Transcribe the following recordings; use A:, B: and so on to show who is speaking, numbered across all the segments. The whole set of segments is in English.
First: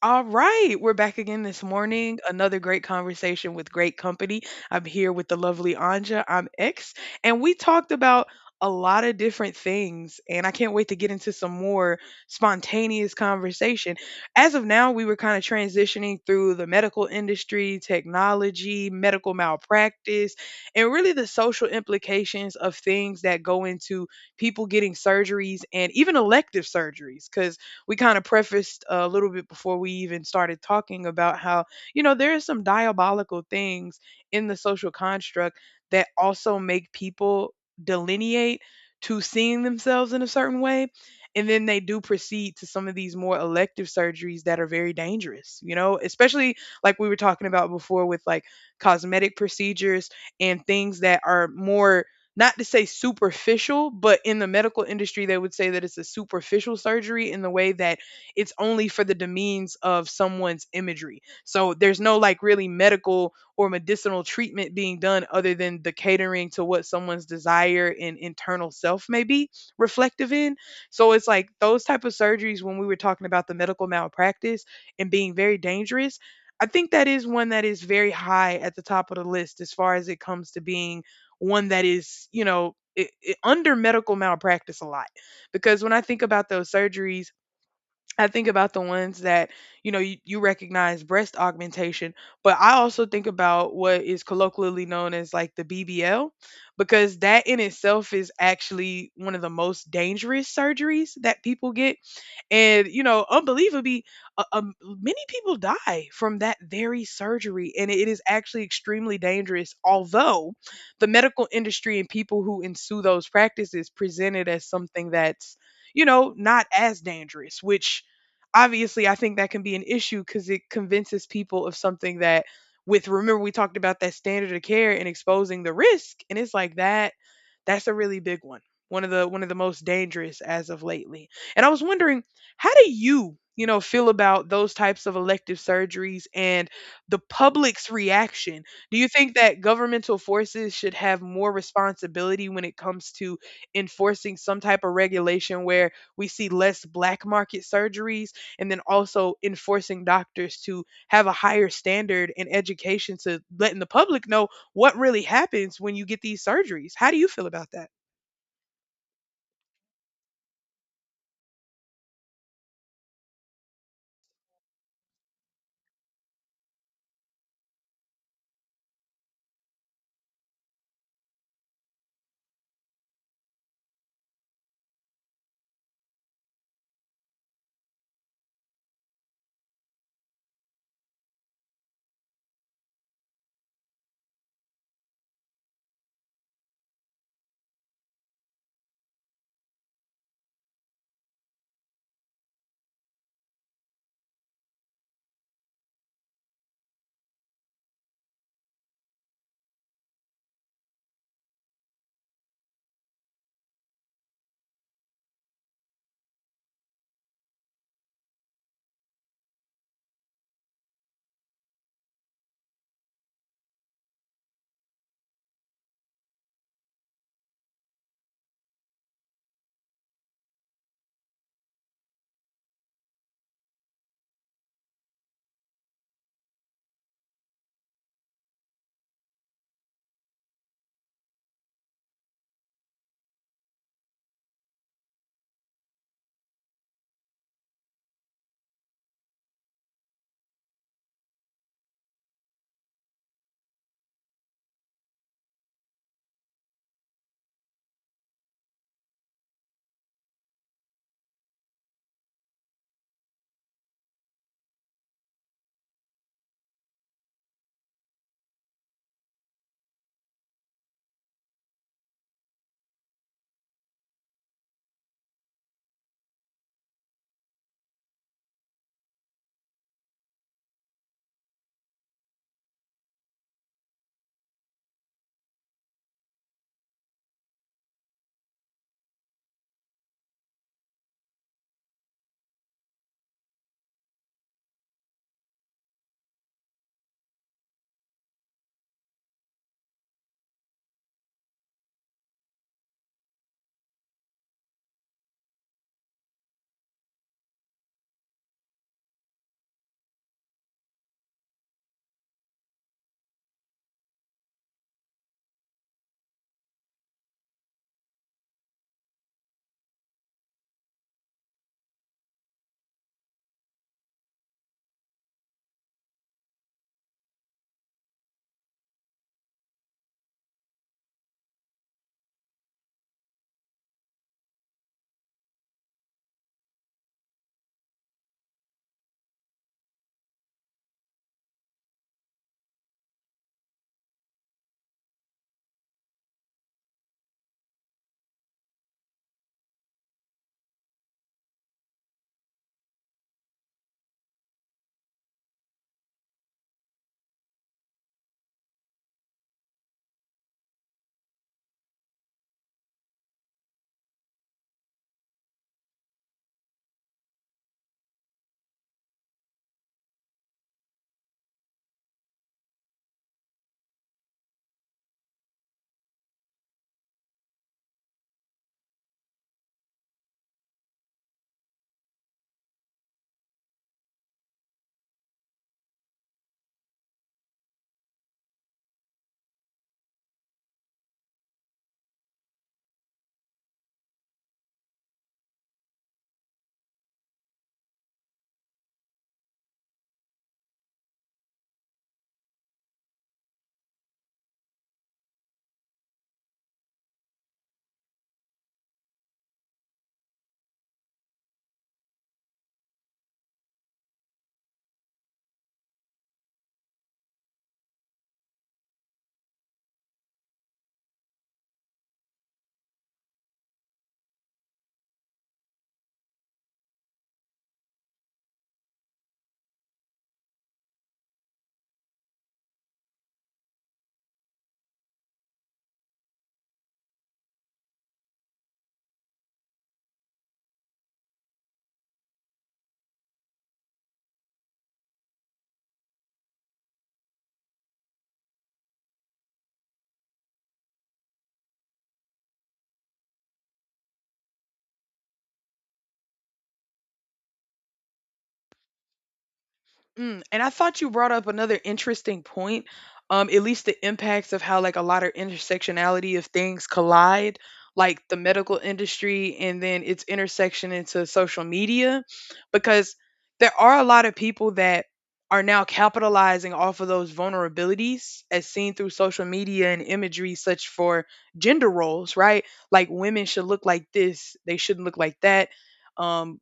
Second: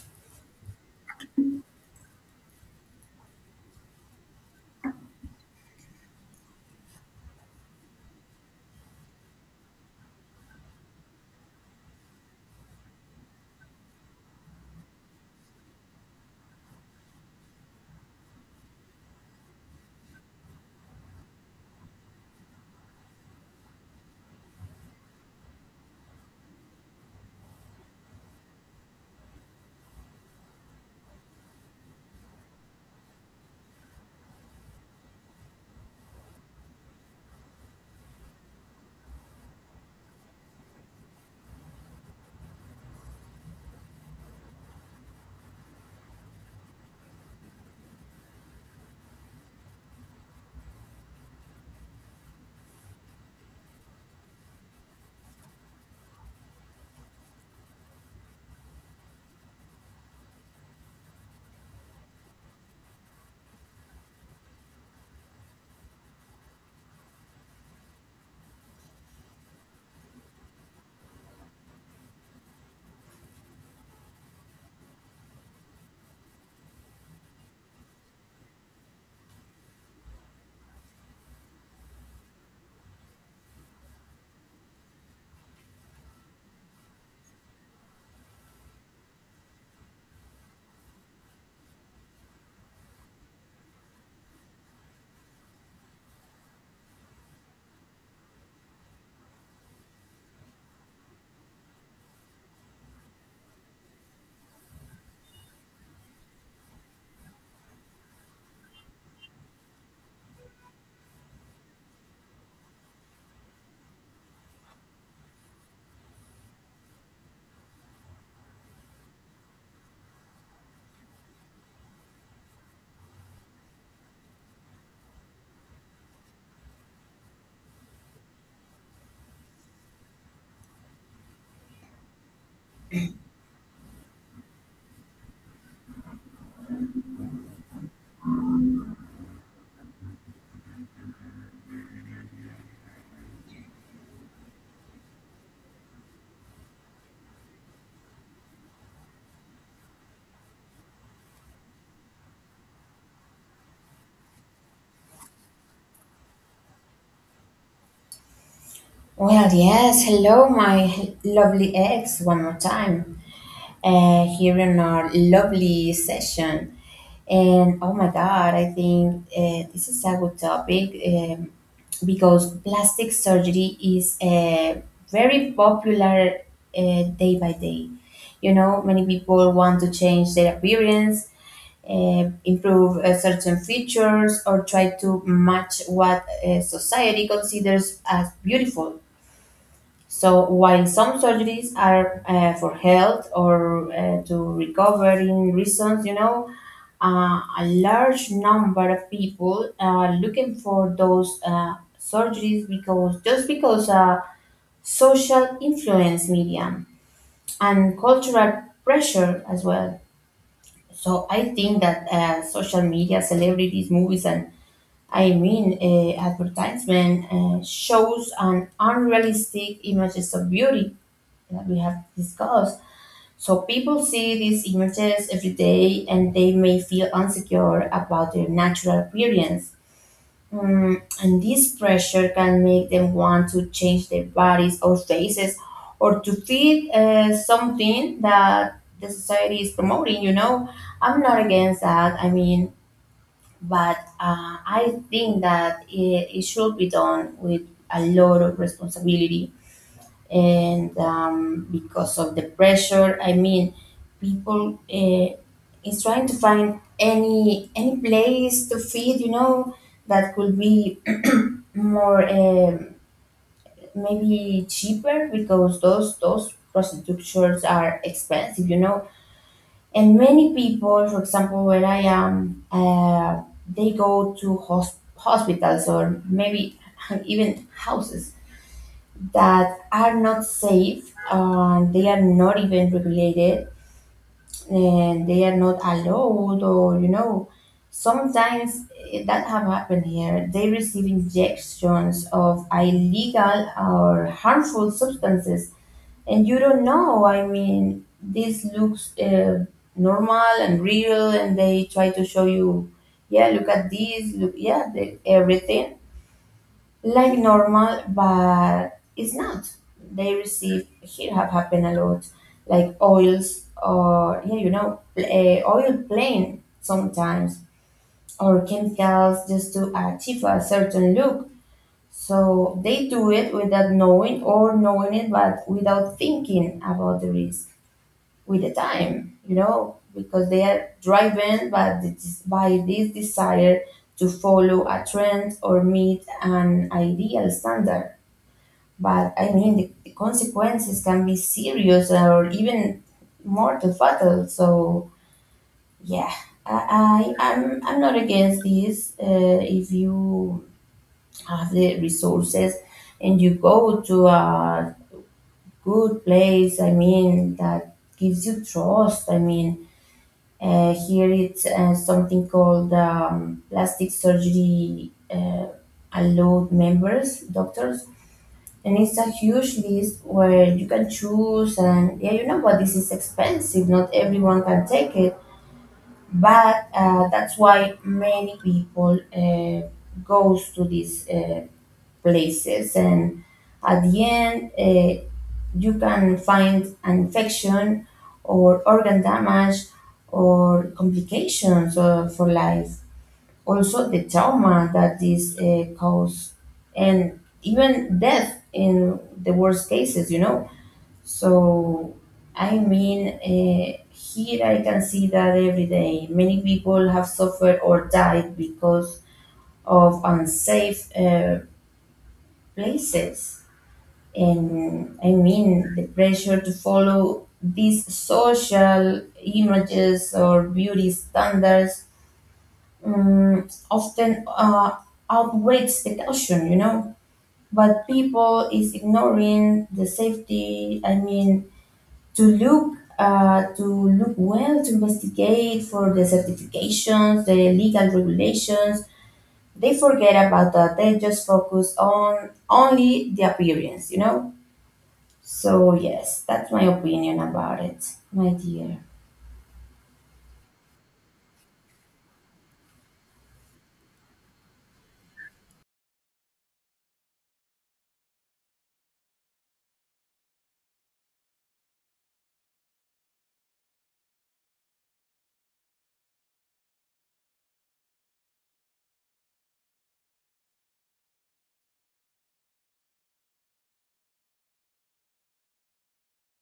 A: All right, we're back again this morning. Another great conversation with great company. I'm here with the lovely Anja. I'm X, and we talked about a lot of different things, and I can't wait to get into some more spontaneous conversation. As of now, we were kind of transitioning through the medical industry, technology, medical malpractice, and really the social implications of things that go into people getting surgeries and even elective surgeries. Because we kind of prefaced a little bit before we even started talking about how, you know, there are some diabolical things in the social construct that also make people delineate to seeing themselves in a certain way. And then they do proceed to some of these more elective surgeries that are very dangerous, you know, especially like we were talking about before with like cosmetic procedures and things that are more not to say superficial, but in the medical industry, they would say that it's a superficial surgery in the way that it's only for the demeans of someone's imagery. So there's no like really medical or medicinal treatment being done other than the catering to what someone's desire and internal self may be reflective in. So it's like those type of surgeries when we were talking about the medical malpractice and being very dangerous. I think that is one that is very high at the top of the list as far as it comes to being one that is, you know, I under medical malpractice a lot because when I think about those surgeries I think about the ones that, you know, you recognize breast augmentation, but I also think about what is colloquially known as like the BBL, because that in itself is actually one of the most dangerous surgeries that people get. And, you know, unbelievably, many people die from that very surgery. And it is actually extremely dangerous, although the medical industry and people who ensue those practices present it as something that's, you know, not as dangerous, which obviously I think that can be an issue because it convinces people of something that with remember we talked about that standard of care and exposing the risk, and it's like that that's a really big one, one of the most dangerous as of lately. And I was wondering, how do you know feel about those types of elective surgeries and the public's reaction? Do you think that governmental forces should have more responsibility when it comes to enforcing some type of regulation where we see less black market surgeries, and then also enforcing doctors to have a higher standard in education to letting the public know what really happens when you get these surgeries. How do you feel about that?
B: Well, yes. Hello, my lovely ex, one more time here in our lovely session. And oh my God, I think this is a good topic because plastic surgery is very popular day by day. You know, many people want to change their appearance, improve certain features, or try to match what society considers as beautiful so while some surgeries are for health or to recovering reasons, you know, a large number of people are looking for those surgeries because just because social influence media and cultural pressure as well. So I think that social media, celebrities, movies, and I mean advertisement shows an unrealistic images of beauty that we have discussed. So people see these images every day and they may feel insecure about their natural appearance. Mm, and this pressure can make them want to change their bodies or faces or to fit something that the society is promoting, you know. I'm not against that, I mean, but I think that it should be done with a lot of responsibility and because of the pressure, I mean people is trying to find any place to feed, you know, that could be more maybe cheaper because those prostitutes are expensive, you know, and many people, for example where I am, they go to hospitals or maybe even houses that are not safe and they are not even regulated and they are not allowed, or you know, sometimes that have happened here, they receive injections of illegal or harmful substances and you don't know, I mean this looks normal and real and they try to show you, yeah, look at this, look, yeah, the, everything like normal, but it's not. They receive here, have happened a lot, like oils or yeah, you know, oil plain sometimes or chemicals just to achieve a certain look. So they do it without knowing or knowing it, but without thinking about the risk with the time, you know, because they are driven by this desire to follow a trend or meet an ideal standard. But I mean, the consequences can be serious or even mortal fatal. So yeah, I'm not against this. If you have the resources and you go to a good place, I mean that gives you trust, I mean. Here it's something called plastic surgery allowed members, doctors, and it's a huge list where you can choose, and yeah, you know what, this is expensive, not everyone can take it, but that's why many people goes to these places and at the end you can find an infection or organ damage or complications for life, also the trauma that this cause, and even death in the worst cases, you know. So I mean, here I can see that every day many people have suffered or died because of unsafe places, and I mean the pressure to follow these social images or beauty standards often outweighs the caution, you know. But people is ignoring the safety. I mean, to look well, to investigate for the certifications, the legal regulations. They forget about that. They just focus on only the appearance, you know. So yes, that's my opinion about it, my dear.
A: Mm, and I thought you brought up another interesting point, at least the impacts of how like a lot of intersectionality of things collide, like the medical industry and then its intersection into social media, because there are a lot of people that are now capitalizing off of those vulnerabilities as seen through social media and imagery such for gender roles, right? Like women should look like this, they shouldn't look like that. Um,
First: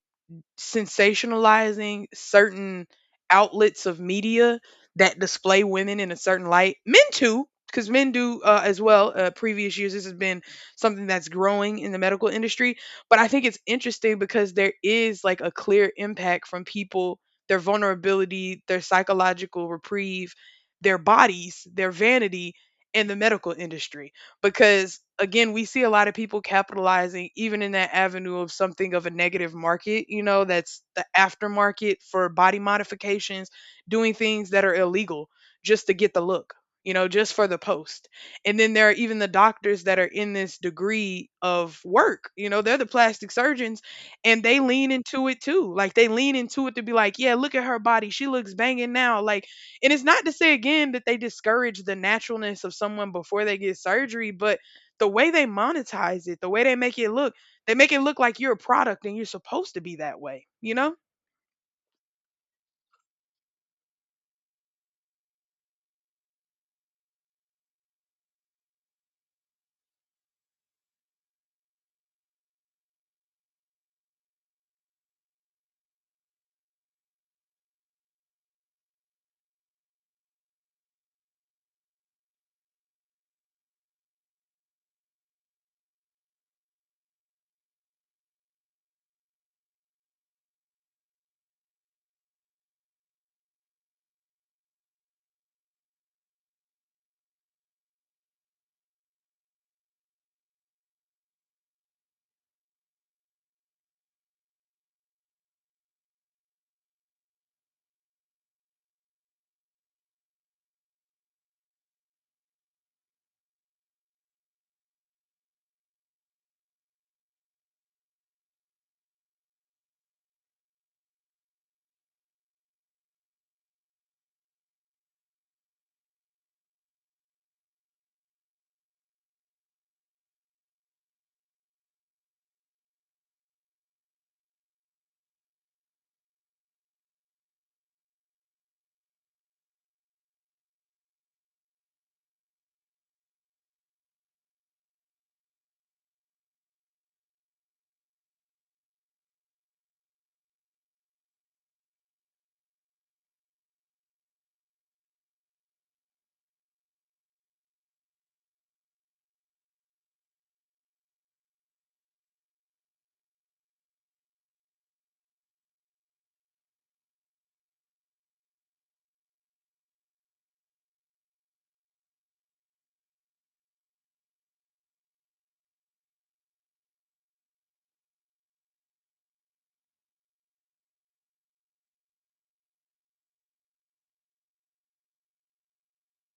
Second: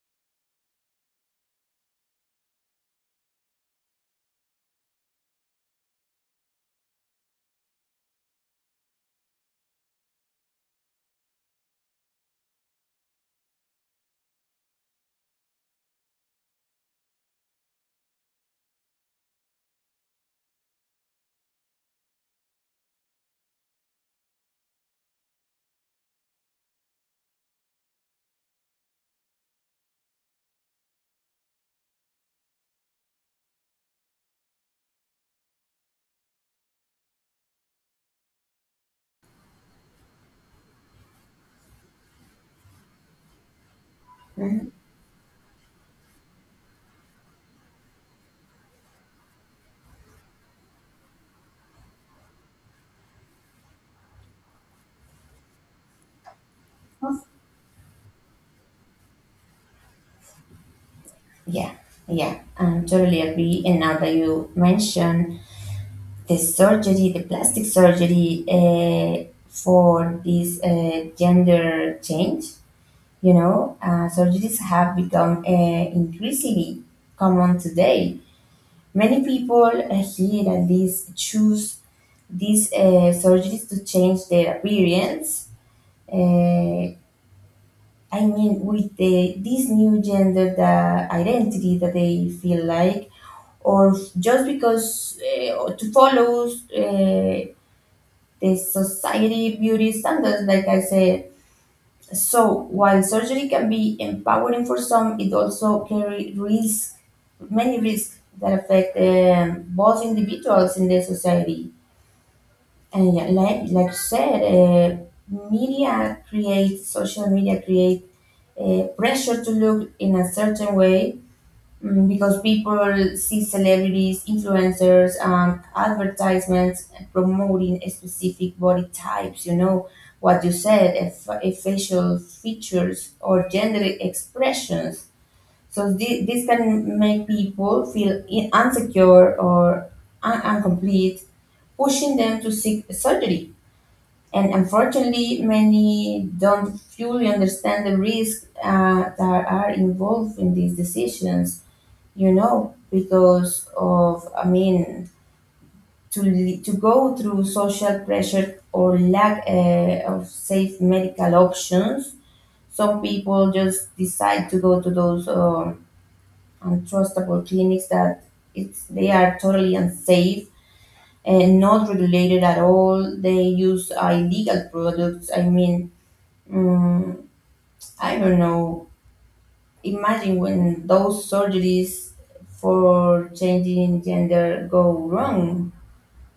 A: sensationalizing certain outlets of media that display women in a certain light. Men too, because men do as well. Previous years, this has been something that's growing in the medical industry. But I think it's interesting because there is like a clear impact from people, their vulnerability, their psychological reprieve, their bodies, their vanity, and the medical industry, because again we see a lot of people capitalizing even in that avenue of something of a negative market, you know, that's the aftermarket for body modifications, doing things that are illegal just to get the look, you know, just for the post. And then there are even the doctors that are in this degree of work, you know, they're the plastic surgeons, and they
B: Mhm.
A: lean into it too, like they lean into it to be like, yeah, look at her body, she looks banging now, like, and it's not to say again that they discourage the naturalness of someone before they get surgery, but the way they monetize it, the way they make it look, they make it look like you're a product and you're supposed to be that way, you know?
B: Yeah, yeah, I totally agree. And now that you mention the surgery, the plastic surgery for this gender change. You know, surgeries have become increasingly common today. Many people here at least choose these surgeries to change their appearance. Uh, I mean, with this new gender the identity that they feel like, or just because to follow uh, the society beauty standards, like I said. So while surgery can be empowering for some, it also carry risk, many risks that affect both individuals in the society. And yeah, like you said, media creates social media create pressure to look in a certain way. Mm, because people see celebrities, influencers, and advertisements promoting specific body types. You know what you said, if facial features or gender expressions. So this can make people feel insecure or incomplete, pushing them to seek surgery. And unfortunately, many don't fully understand the risks that are involved in these decisions, you know, because of, I mean, to, to go through social pressure or lack of safe medical options, some people just decide to go to those untrustable clinics that it's, they are totally unsafe and not regulated at all. They use illegal products. I mean, mm, I don't know. Imagine when those surgeries for changing gender go wrong.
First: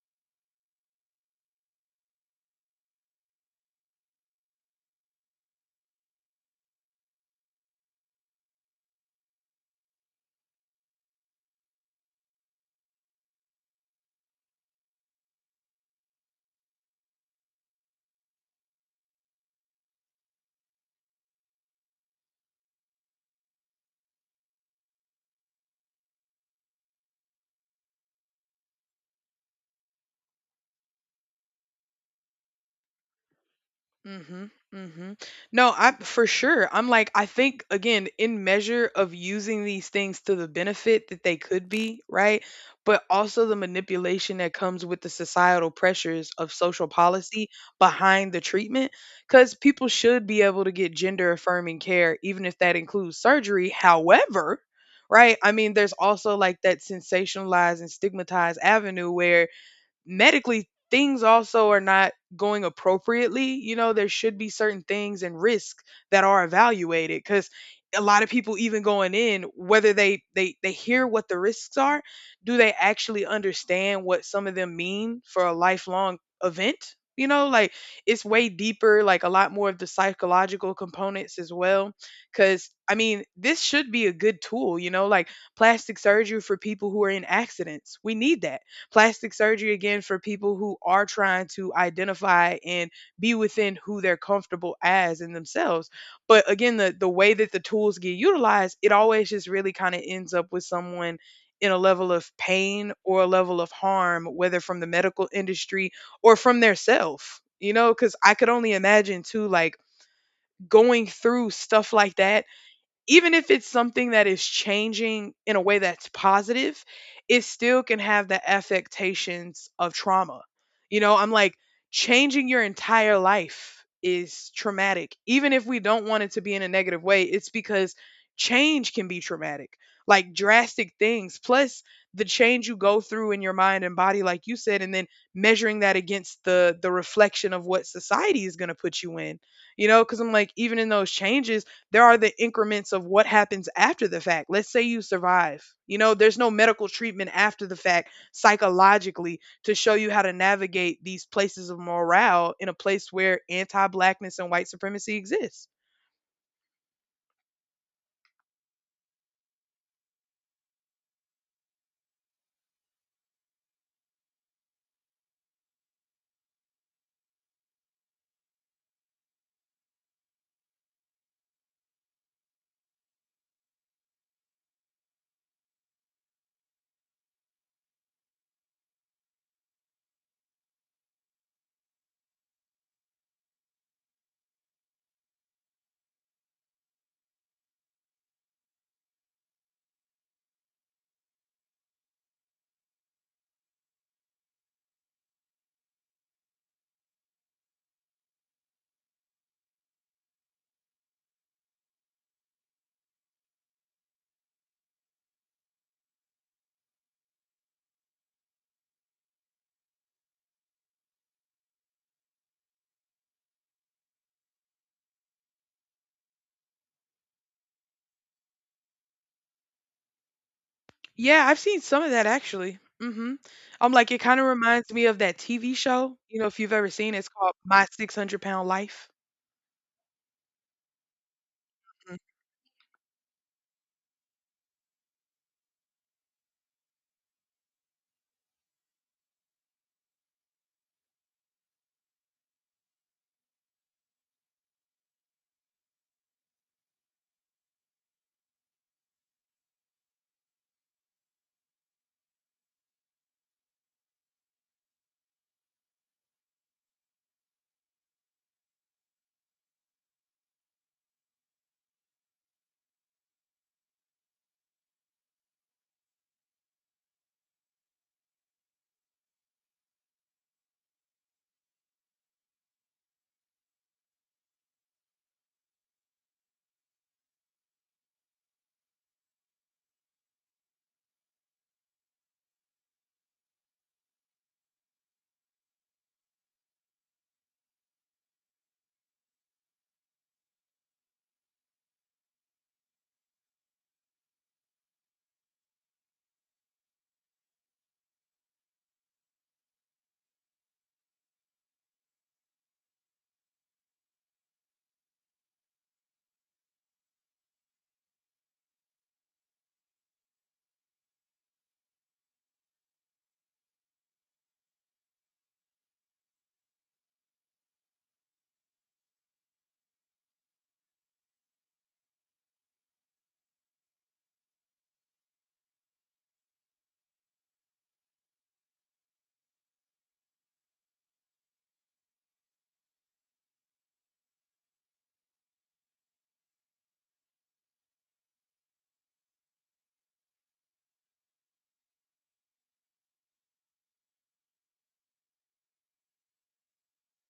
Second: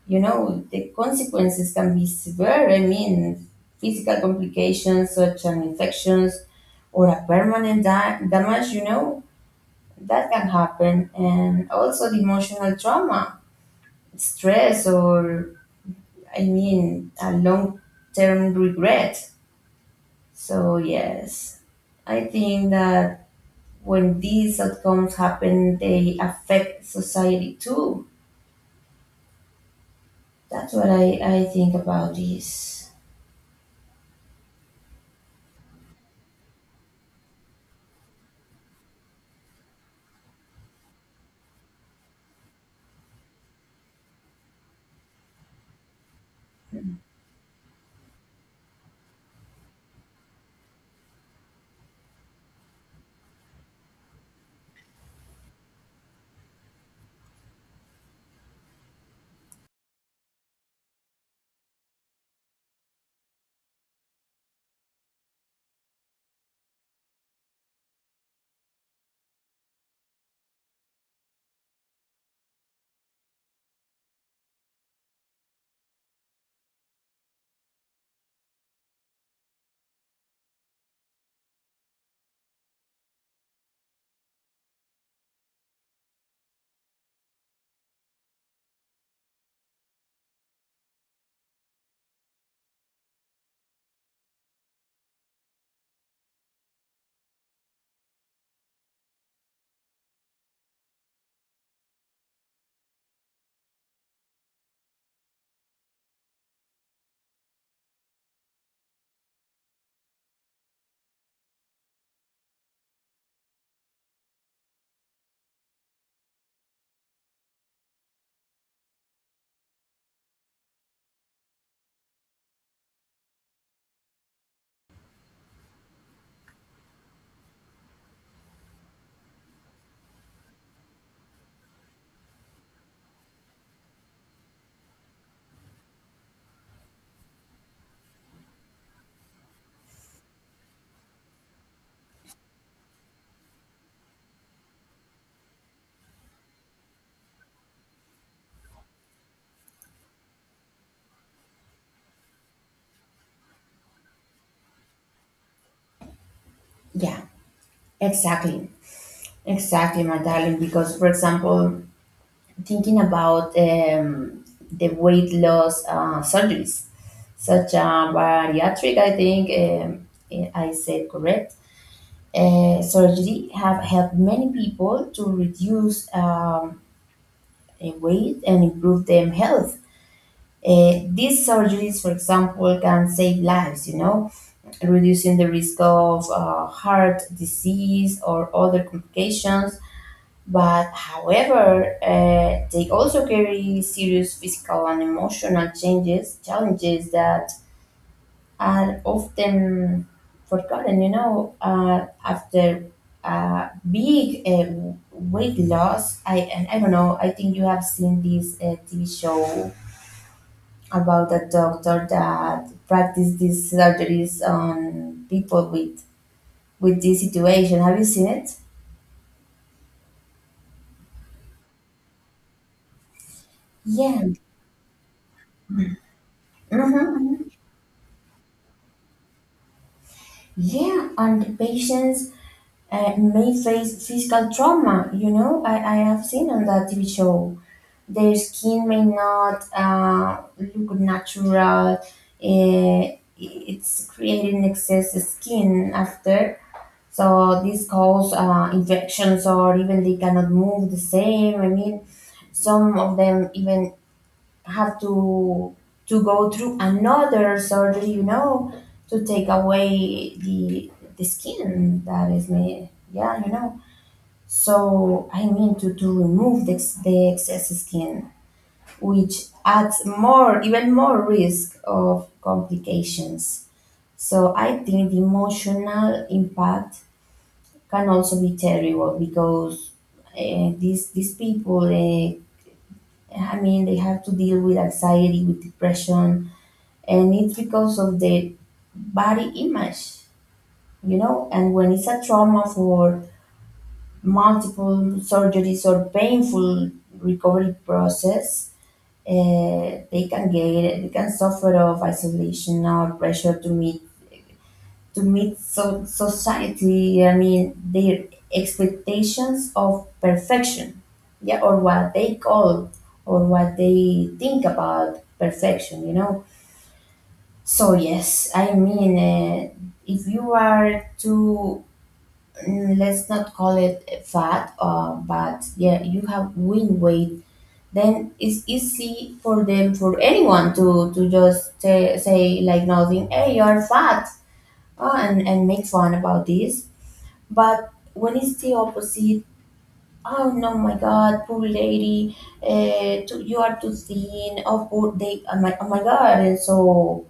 B: You know, the consequences can be severe. I mean, physical complications such as infections or a permanent damage, you know, that can happen. And also the emotional trauma, stress, or I mean, a long term regret. So, yes, I think that when these outcomes happen, they affect society too. That's what I think about this.
A: Mhm, mhm. No, I for sure. I'm like, I think again, in measure of using these things to the benefit that they could be, right? But also the manipulation that comes with the societal pressures of social policy behind the treatment, because people should be able to get gender affirming care, even if that includes surgery. However, right? I mean, there's also like that sensationalized and stigmatized avenue where medically things also are not going appropriately. You know, there should be certain things and risk that are evaluated because a lot of people even going in, whether they hear what the risks are, do they actually understand what some of them mean for a lifelong event? You know, like, it's way deeper, like a lot more of the psychological components as well. Because I mean, this should be a good tool, you know, like plastic surgery for people who are in accidents, we need that. Plastic surgery again for people who are trying to identify and be within who they're comfortable as in themselves. But again, the way that the tools get utilized, it always just really kind of ends up with someone in a level of pain or a level of harm, whether from the medical industry or from their self. You know, because I could only imagine too, like going through stuff like that, even if it's something that is changing in a way that's positive, it still can have the affectations of trauma. You know, I'm like, changing your entire life is traumatic. Even if we don't want it to be in a negative way, it's because change can be traumatic, like drastic things, plus the change you go through in your mind and body, like you said, and then measuring that against the reflection of what society is gonna put you in. You know, because I'm like, even in those changes, there are the increments of what happens after the fact. Let's say you survive. You know, there's no medical treatment after the fact psychologically to show you how to navigate these places of morale in a place where anti blackness and white supremacy exists.
B: Yeah, exactly. Exactly, my darling. Because, for example, thinking about the weight loss surgeries, such as bariatric, I think I said correct, surgery have helped many people to reduce weight and improve their health. These surgeries, for example, can save lives, you know, reducing the risk of heart disease or other complications. But however, they also carry serious physical and emotional changes, challenges that are often forgotten, you know, after big weight loss. And I don't know, I think you have seen this TV show about a doctor that practiced these surgeries on people with this situation. Have you seen it?
A: Yeah, I've seen some of that actually. Hmm. I'm like, it
B: Yeah.
A: kind of reminds me of that TV show. You know, if you've ever seen it, it's
B: Mm-hmm.
A: called My 600 Pound Life.
B: Yeah, and the patients may face physical trauma. You know, I have seen on that TV show. Their skin may not look natural. Uh, it's creating excess skin after. So this cause infections, or even they cannot move the same. I mean, some of them even have to go through another surgery, you know, to take away the skin that is made. Yeah, you know. So I mean to remove the, the excess skin, which adds more, even more risk of complications. So I think the emotional impact can also be terrible because these people I mean, they have to deal with anxiety, with depression, and it's because of the body image, you know. And when it's a trauma for multiple surgeries or painful recovery process, uh, they can get they can suffer of isolation or pressure to meet society, I mean, their expectations of perfection, yeah, or what they call or what they think about perfection, you know. So, yes, I mean, if you are too, mm, let's not call it fat, but yeah, you have win weight. Then it's easy for them, for anyone to just say like nothing, hey, you're fat, and make fun about this, but when it's the opposite, oh no, my God, poor lady, too, you are too thin. Oh, poor they, oh my, oh my God, and so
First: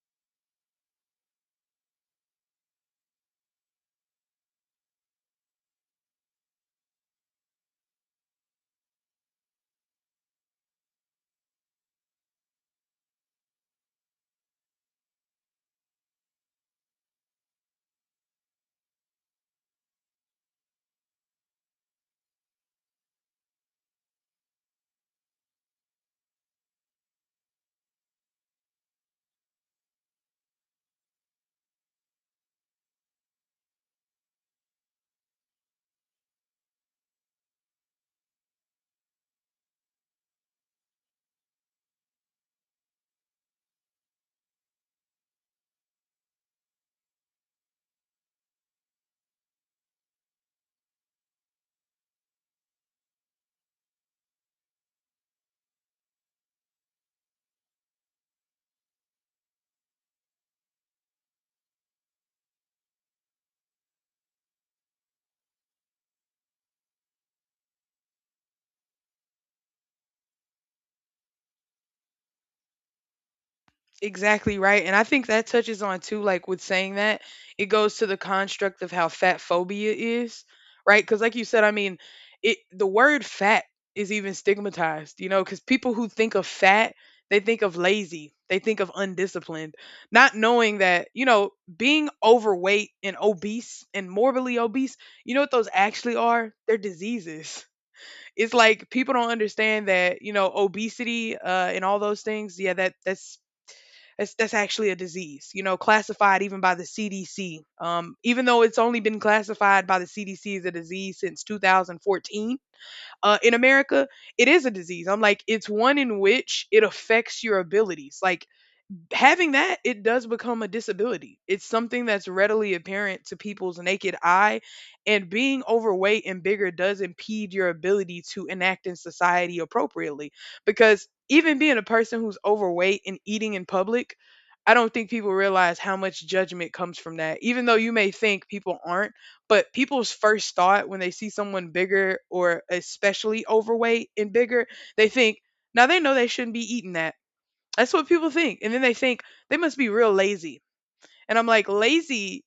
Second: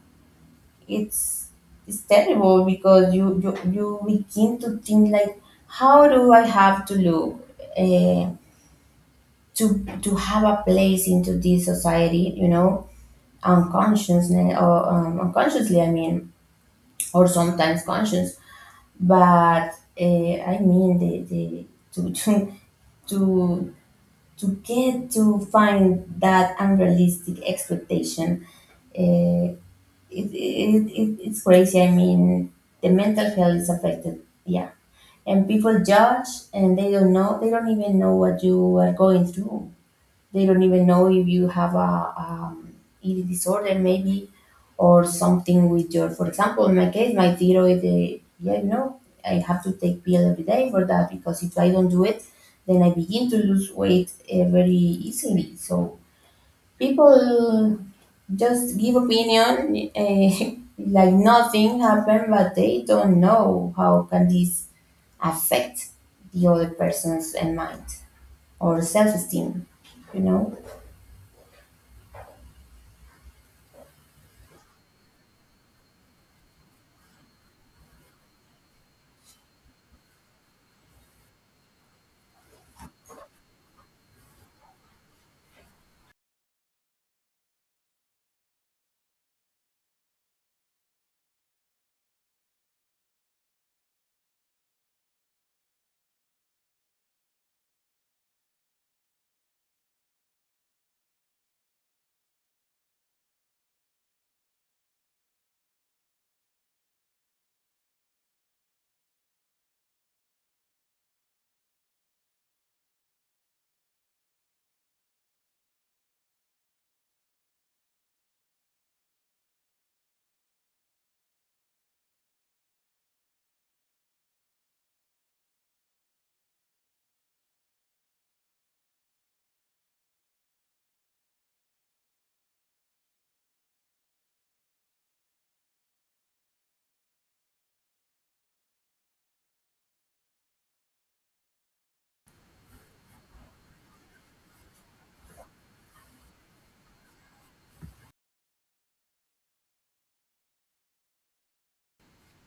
B: it's it's terrible because you begin to think like, how do I have to look uh, to have a place into this society? You know, unconsciousness or unconsciously, I mean, or sometimes conscious, but I mean the to, to to to get to find that unrealistic expectation. Uh, it's crazy. I mean, the mental health is affected. Yeah, and people judge, and they don't know. They don't even know what you are going through. They don't even know if you have a eating disorder, maybe, or something with your. For example, in my case, my thyroid. Yeah, you know, I have to take pill every day for that because if I don't do it, then I begin to lose weight very easily. So people just give opinion like nothing happened, but they don't know how can this affect the other person's and mind or self-esteem, you know.
A: Exactly right. And I think that touches on too, like with saying that, it goes to the construct of how fat phobia is, right? Because like you said, I mean, it the word fat is even stigmatized, you know, because people who think of fat, they think of lazy, they think of undisciplined, not knowing that, you know, being overweight and obese and morbidly obese, you know what those actually are? They're diseases. It's like people don't understand that, you know, obesity and all those things, yeah, that's it's, that's actually a disease, you know, classified even by the CDC. Even though it's only been classified by the CDC as a disease since 2014, in America, it is a disease. I'm like, it's one in which it affects your abilities. Like, having that, it does become a disability. It's something that's readily apparent to people's naked eye, and being overweight and bigger does impede your ability to enact in society appropriately, because even being a person who's overweight and eating in public, I don't think people realize how much judgment comes from that, even though you may think people aren't. But people's first thought when they see someone bigger, or especially overweight and bigger, they think, now they know they shouldn't be eating that. That's what people think. And then they think they must be real lazy. And I'm like, lazy,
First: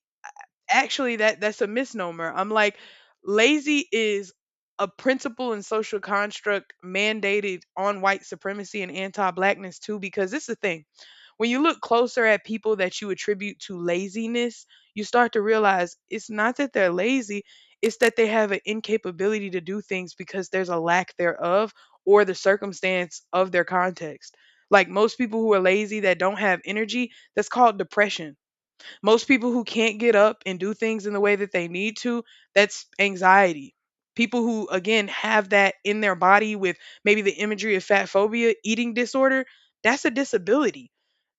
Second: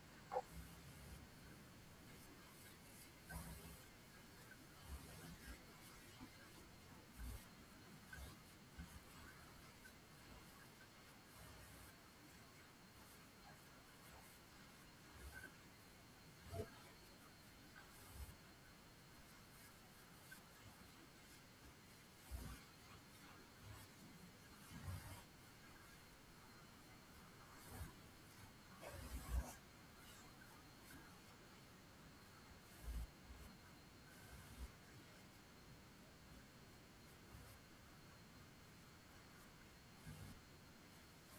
A: actually that's a misnomer. I'm like, lazy is a principle and social construct mandated on white supremacy and anti-blackness too, because it's a thing, when you look closer at people that you attribute to laziness, you start to realize it's not that they're lazy, it's that they have an incapability to do things because there's a lack thereof or the circumstance of their context. Like most people who are lazy that don't have energy, that's called depression. Most people who can't get up and do things in the way that they need to, that's anxiety. People who, again, have that in their body with maybe the imagery of fat phobia, eating disorder, that's a disability.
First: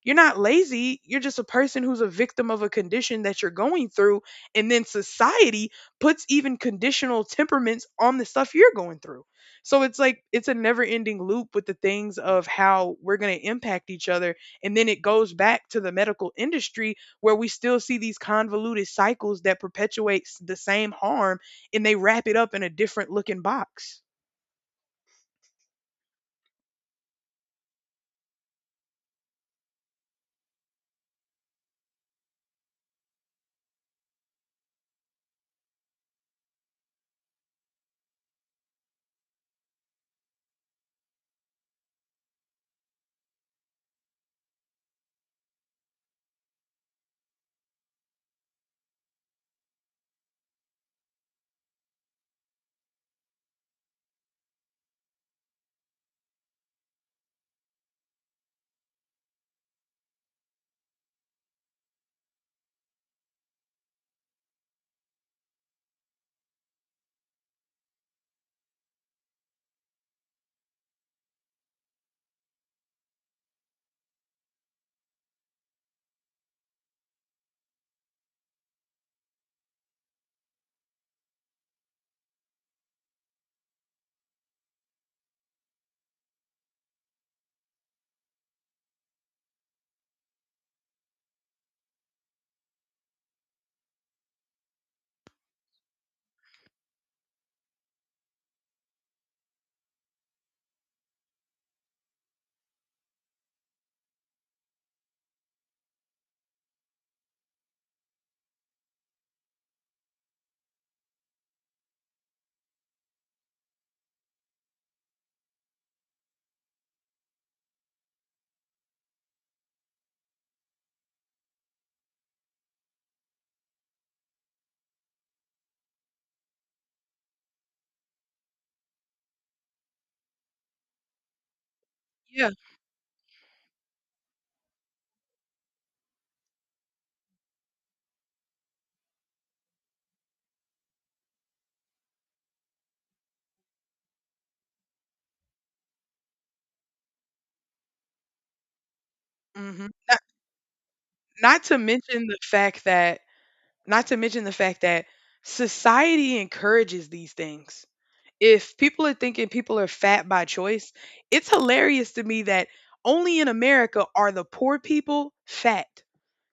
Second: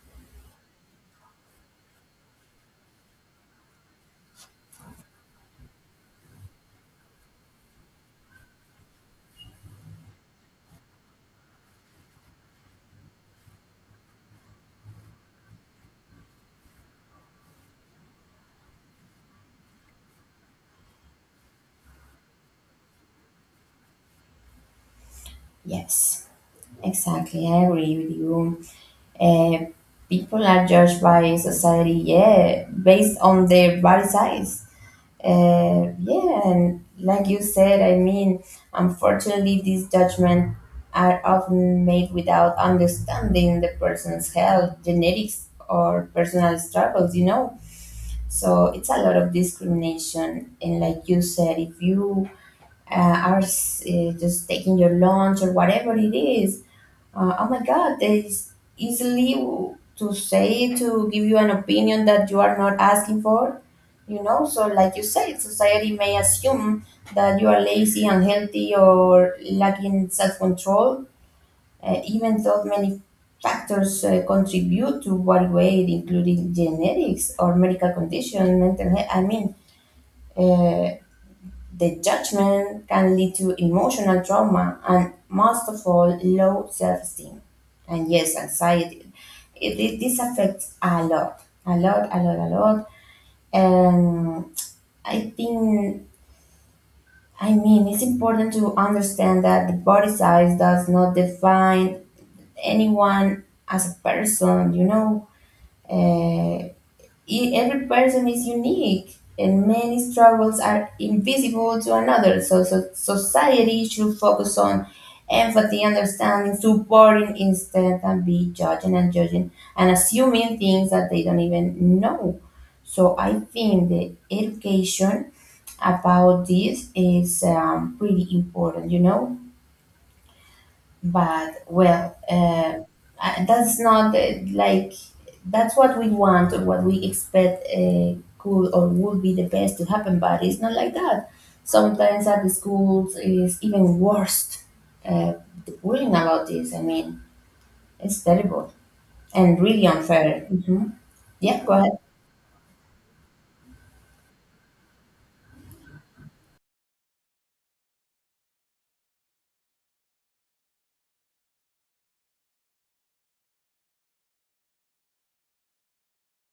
A: You're not lazy. You're just a person who's a victim of a condition that you're going through. And then society puts even conditional temperaments on the stuff you're going through. So it's like, it's a never ending loop with the things of how we're going to impact each other. And then it goes back to the medical industry where we still see these convoluted cycles that perpetuates the same harm, and they wrap it up in a different looking box.
B: Yes, exactly. I agree with you. Uh, People are judged by society, yeah, based on their body size. Yeah, and like you said, I mean, unfortunately, these judgments are often made without understanding the person's health, genetics, or personal struggles, you know? So it's a lot of discrimination. And like you said, if you are just taking your lunch or whatever it is, oh my God, it's easily to say to give you an opinion that you are not asking for. You know, so like you said, society may assume that you are lazy, unhealthy, or lacking self control, even though many factors contribute to body weight, including genetics or medical condition, mental health. I mean, uh, the judgment can lead to emotional trauma and, most of all, low self esteem. And yes, anxiety. This affects a lot, a lot, a lot, a lot. And I think, I mean, it's important to understand that the body size does not define anyone as a person, you know. Eh, every person is unique and many struggles are invisible to another, so society should focus on empathy, understanding, supporting instead than be judging and judging and assuming things that they don't even know. So I think the education about this is pretty important. but well
A: Yeah.
B: uh, uh, that's not like that's what we want or what we expect could or would be the best to happen, but it's not like that. Sometimes at the schools is even worse. uh, the bullying about this, I mean, it's terrible and really
A: Not,
B: unfair. Hmm. Yeah,
A: not
B: go
A: to
B: ahead.
A: mention the fact that, not to mention the fact that society encourages these things. If people are thinking people are fat by choice, it's hilarious to me that only in America are the poor people fat.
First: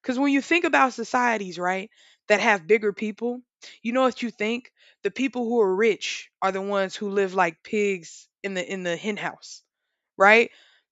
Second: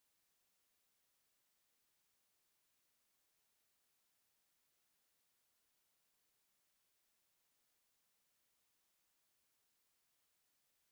A: Because when you think about societies, right, that have bigger people, you know what you think? The people who are rich are the ones who live like pigs in the hen house, right?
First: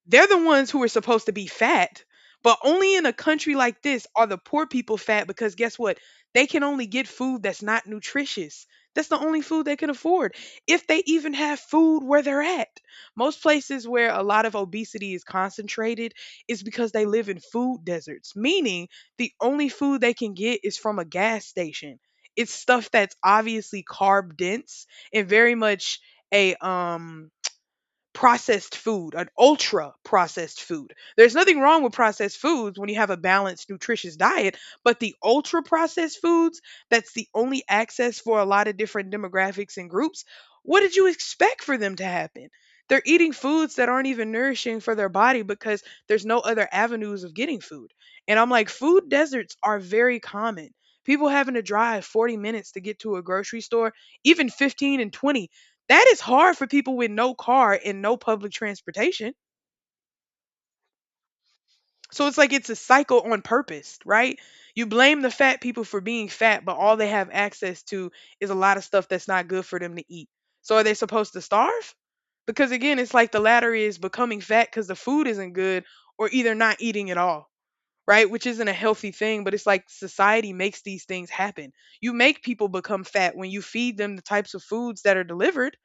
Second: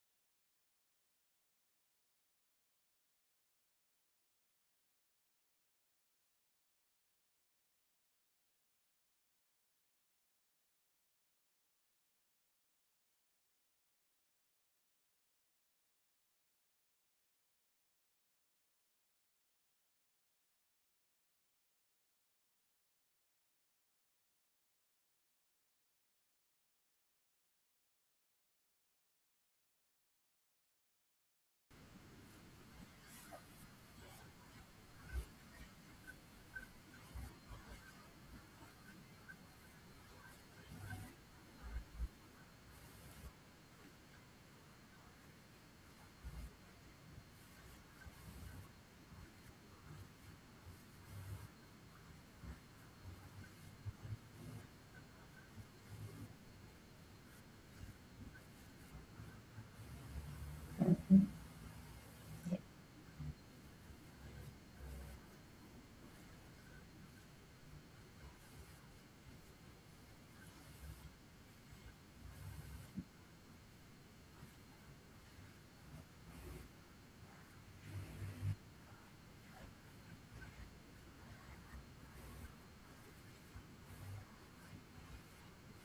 A: They're the ones who are supposed to be fat. But only in a country like this are the poor people fat because guess what? They can only get food that's not nutritious. That's the only food they can afford, if they even have food where they're at. Most places where a lot of obesity is concentrated is because they live in food deserts, meaning the only food they can get is from a gas station. It's stuff that's obviously carb dense and very much a processed food, an ultra processed food. There's nothing wrong with processed foods when you have a balanced, nutritious diet, but the ultra processed foods, that's the only access for a lot of different demographics and groups. What did you expect for them to happen? They're eating foods that aren't even nourishing for their body because there's no other avenues of getting food. And I'm like, food deserts are very common. People having to drive 40 minutes to get to a grocery store, even 15 and 20, that is hard for people with no car and no public transportation. So it's like, it's a cycle on purpose, right? You blame the fat people for being fat, but all they have access to is a lot of stuff that's not good for them to eat. So are they supposed to starve? Because again, it's like the latter is becoming fat because the food isn't good, or either not eating at all, right? Which isn't a healthy thing, but it's like society makes these things happen. You make people become fat when you feed them the types of foods that are delivered.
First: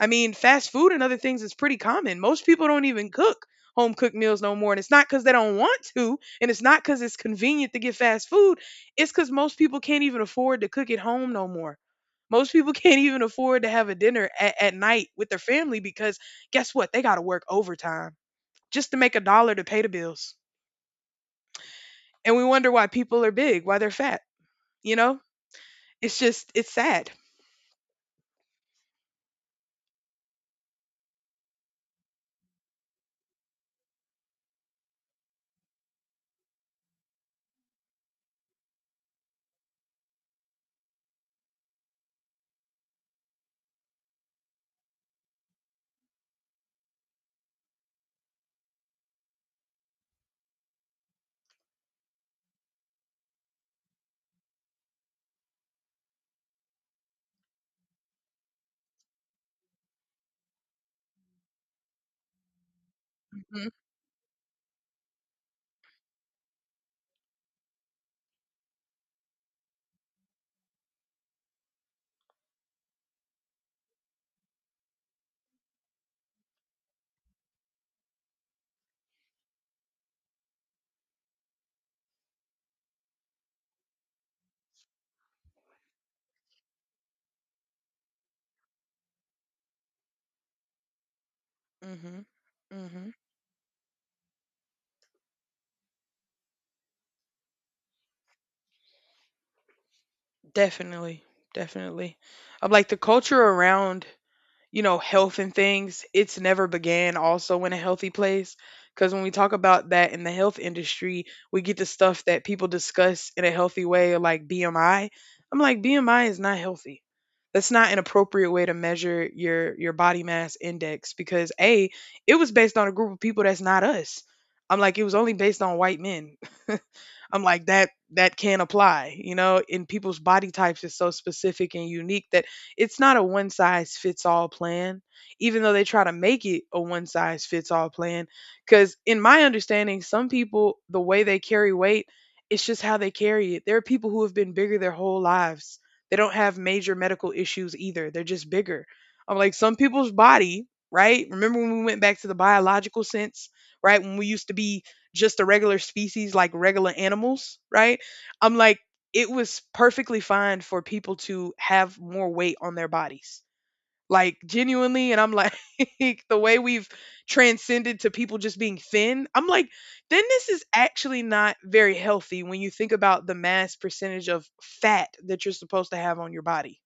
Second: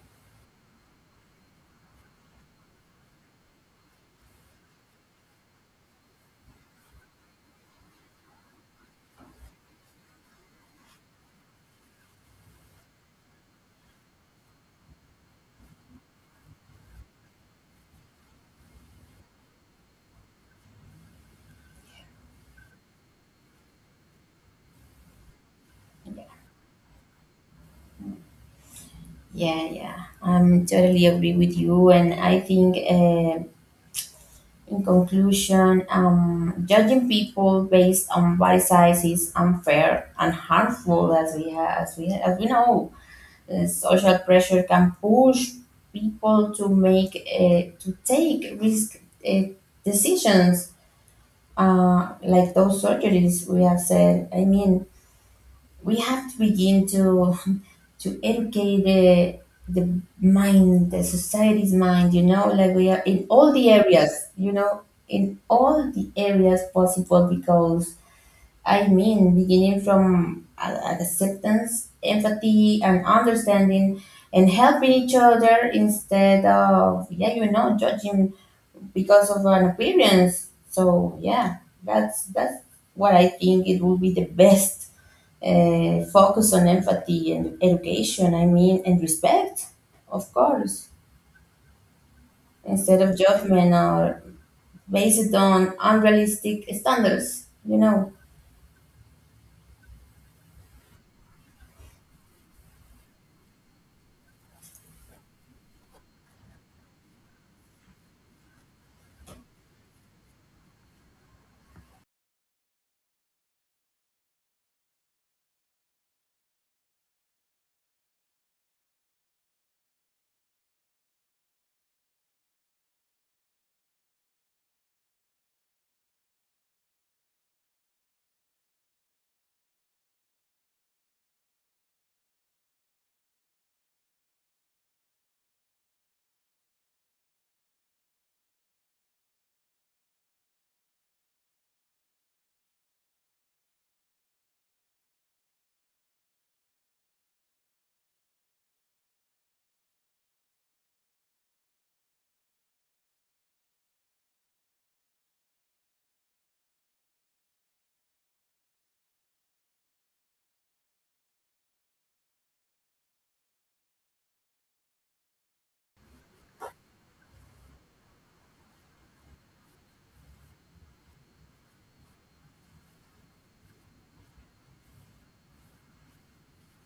A: I mean, fast food and other things is pretty common. Most people don't even cook home cooked meals no more. And it's not because they don't want to, and it's not because it's convenient to get fast food. It's because most people can't even afford to cook at home no more. Most people can't even afford to have a dinner at night with their family because guess what? They got to work overtime just to make a dollar to pay the bills. And we wonder why people are big, why they're fat. You know, it's just, it's sad.
B: Yeah, yeah, I'm totally agree with you, and I think, in conclusion, judging people based on body size is unfair and harmful, as we know. Social pressure can push people to make to take risk uh, decisions, like those surgeries we have said. I mean, we have to begin to educate the mind, the society's mind, you know, like we are in all
A: Mhm.
B: the areas, you know, in all the areas possible. Because I mean, beginning from acceptance, empathy, and understanding, and helping each other instead of, yeah, you know, judging because of an appearance. So yeah, that's what I think it will be the best. Focus on empathy and education, I mean, and respect, of course,
A: Mhm.
B: instead
A: Mhm.
B: of judgment or based on unrealistic standards, you know.
A: Definitely. Definitely. I'm like, the culture around, you know, health and things, it's never began also in a healthy place. Because when we talk about that in the health industry, we get the stuff that people discuss in a healthy way, like BMI. I'm like, BMI is not healthy. That's not an appropriate way to measure your body mass index because a, it was based on a group of people that's not us. I'm like, it was only based on white men. I'm like, that can't apply, you know, and people's body types is so specific and unique that it's not a one size fits all plan, even though they try to make it a one size fits all plan. Cause in my understanding, some people, the way they carry weight, it's just how they carry it. There are people who have been bigger their whole lives. They don't have major medical issues either. They're just bigger. I'm like, some people's body, right? Remember when we went back to the biological sense, right? When we used to be just a regular species, like regular animals, right? I'm like, it was perfectly fine for people to have more weight on their bodies. Like genuinely, and I'm like the way we've transcended to people just being thin. I'm like, then this is actually not very healthy when you think about the mass percentage of fat that you're supposed to have on your body.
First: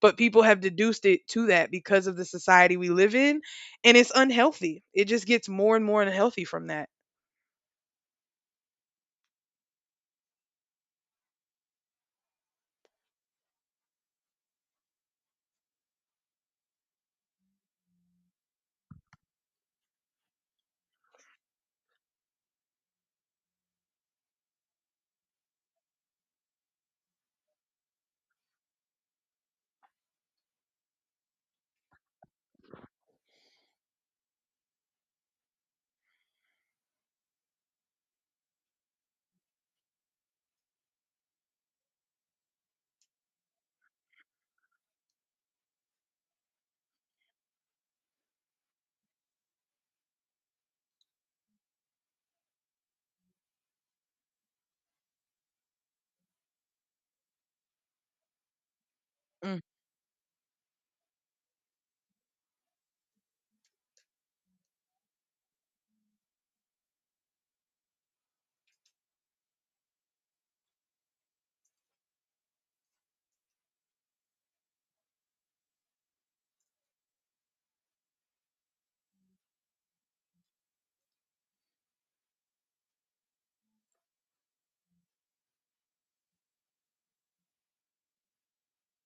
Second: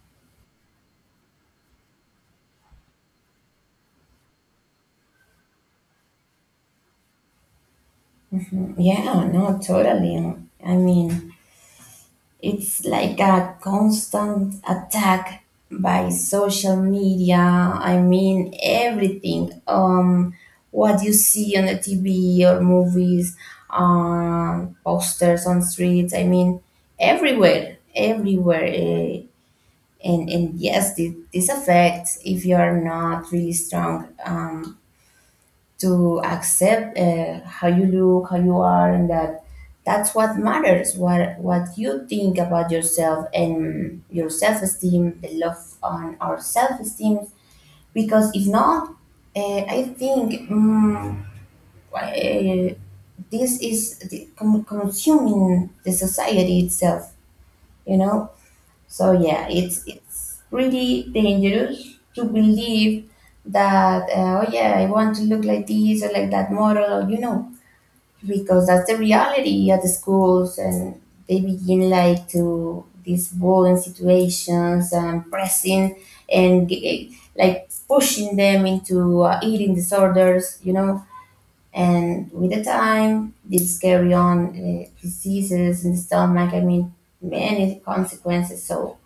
A: But people have deduced it to that because of the society we live in, and it's unhealthy. It just gets more and more unhealthy from that.
B: Mhm. Yeah, no, totally. I mean, it's like a constant attack by social media. I mean, everything. What you see on the TV or movies, posters on streets. I mean, everywhere, everywhere. And yes, this affects if you are not really strong. Um, to accept how you look, how you are, and that that's what matters. What you think about yourself and your self esteem, the love on our self esteem. Because if not, I think uh, this is consuming the society itself. You know. So yeah,
A: Mm.
B: it's really dangerous to believe that oh yeah, I want to look like this or like that model. Or, you know, because that's the reality at the schools, and they begin like to these bullying situations and pressing and like pushing them into eating disorders, you know. And with the time these carry on diseases in the stomach, I mean, many consequences. So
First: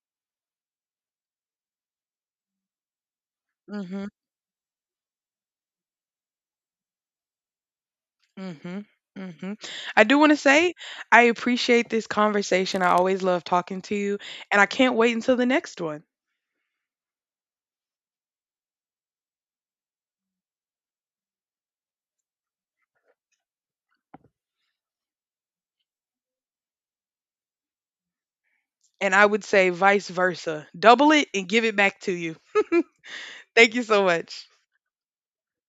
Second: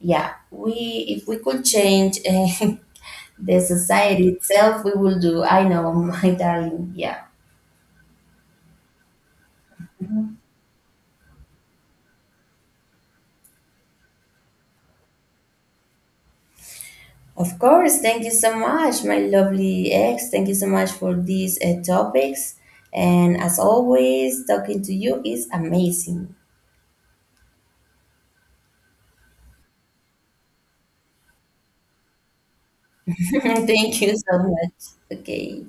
B: yeah, we, if we could change the
A: Mm-hmm.
B: society itself, we will do, I know. My darling, yeah.
A: Mm-hmm. Mm-hmm. I do want to say, I appreciate this conversation. I always love talking to you, and I can't wait until the next one.
B: Of course, thank you so much, my lovely ex. Thank you so much for these topics. And as always, talking to you is amazing.
A: And I would say vice versa. Double it and give it back to you. Thank you
B: Thank
A: so
B: you so
A: much.
B: much. Okay.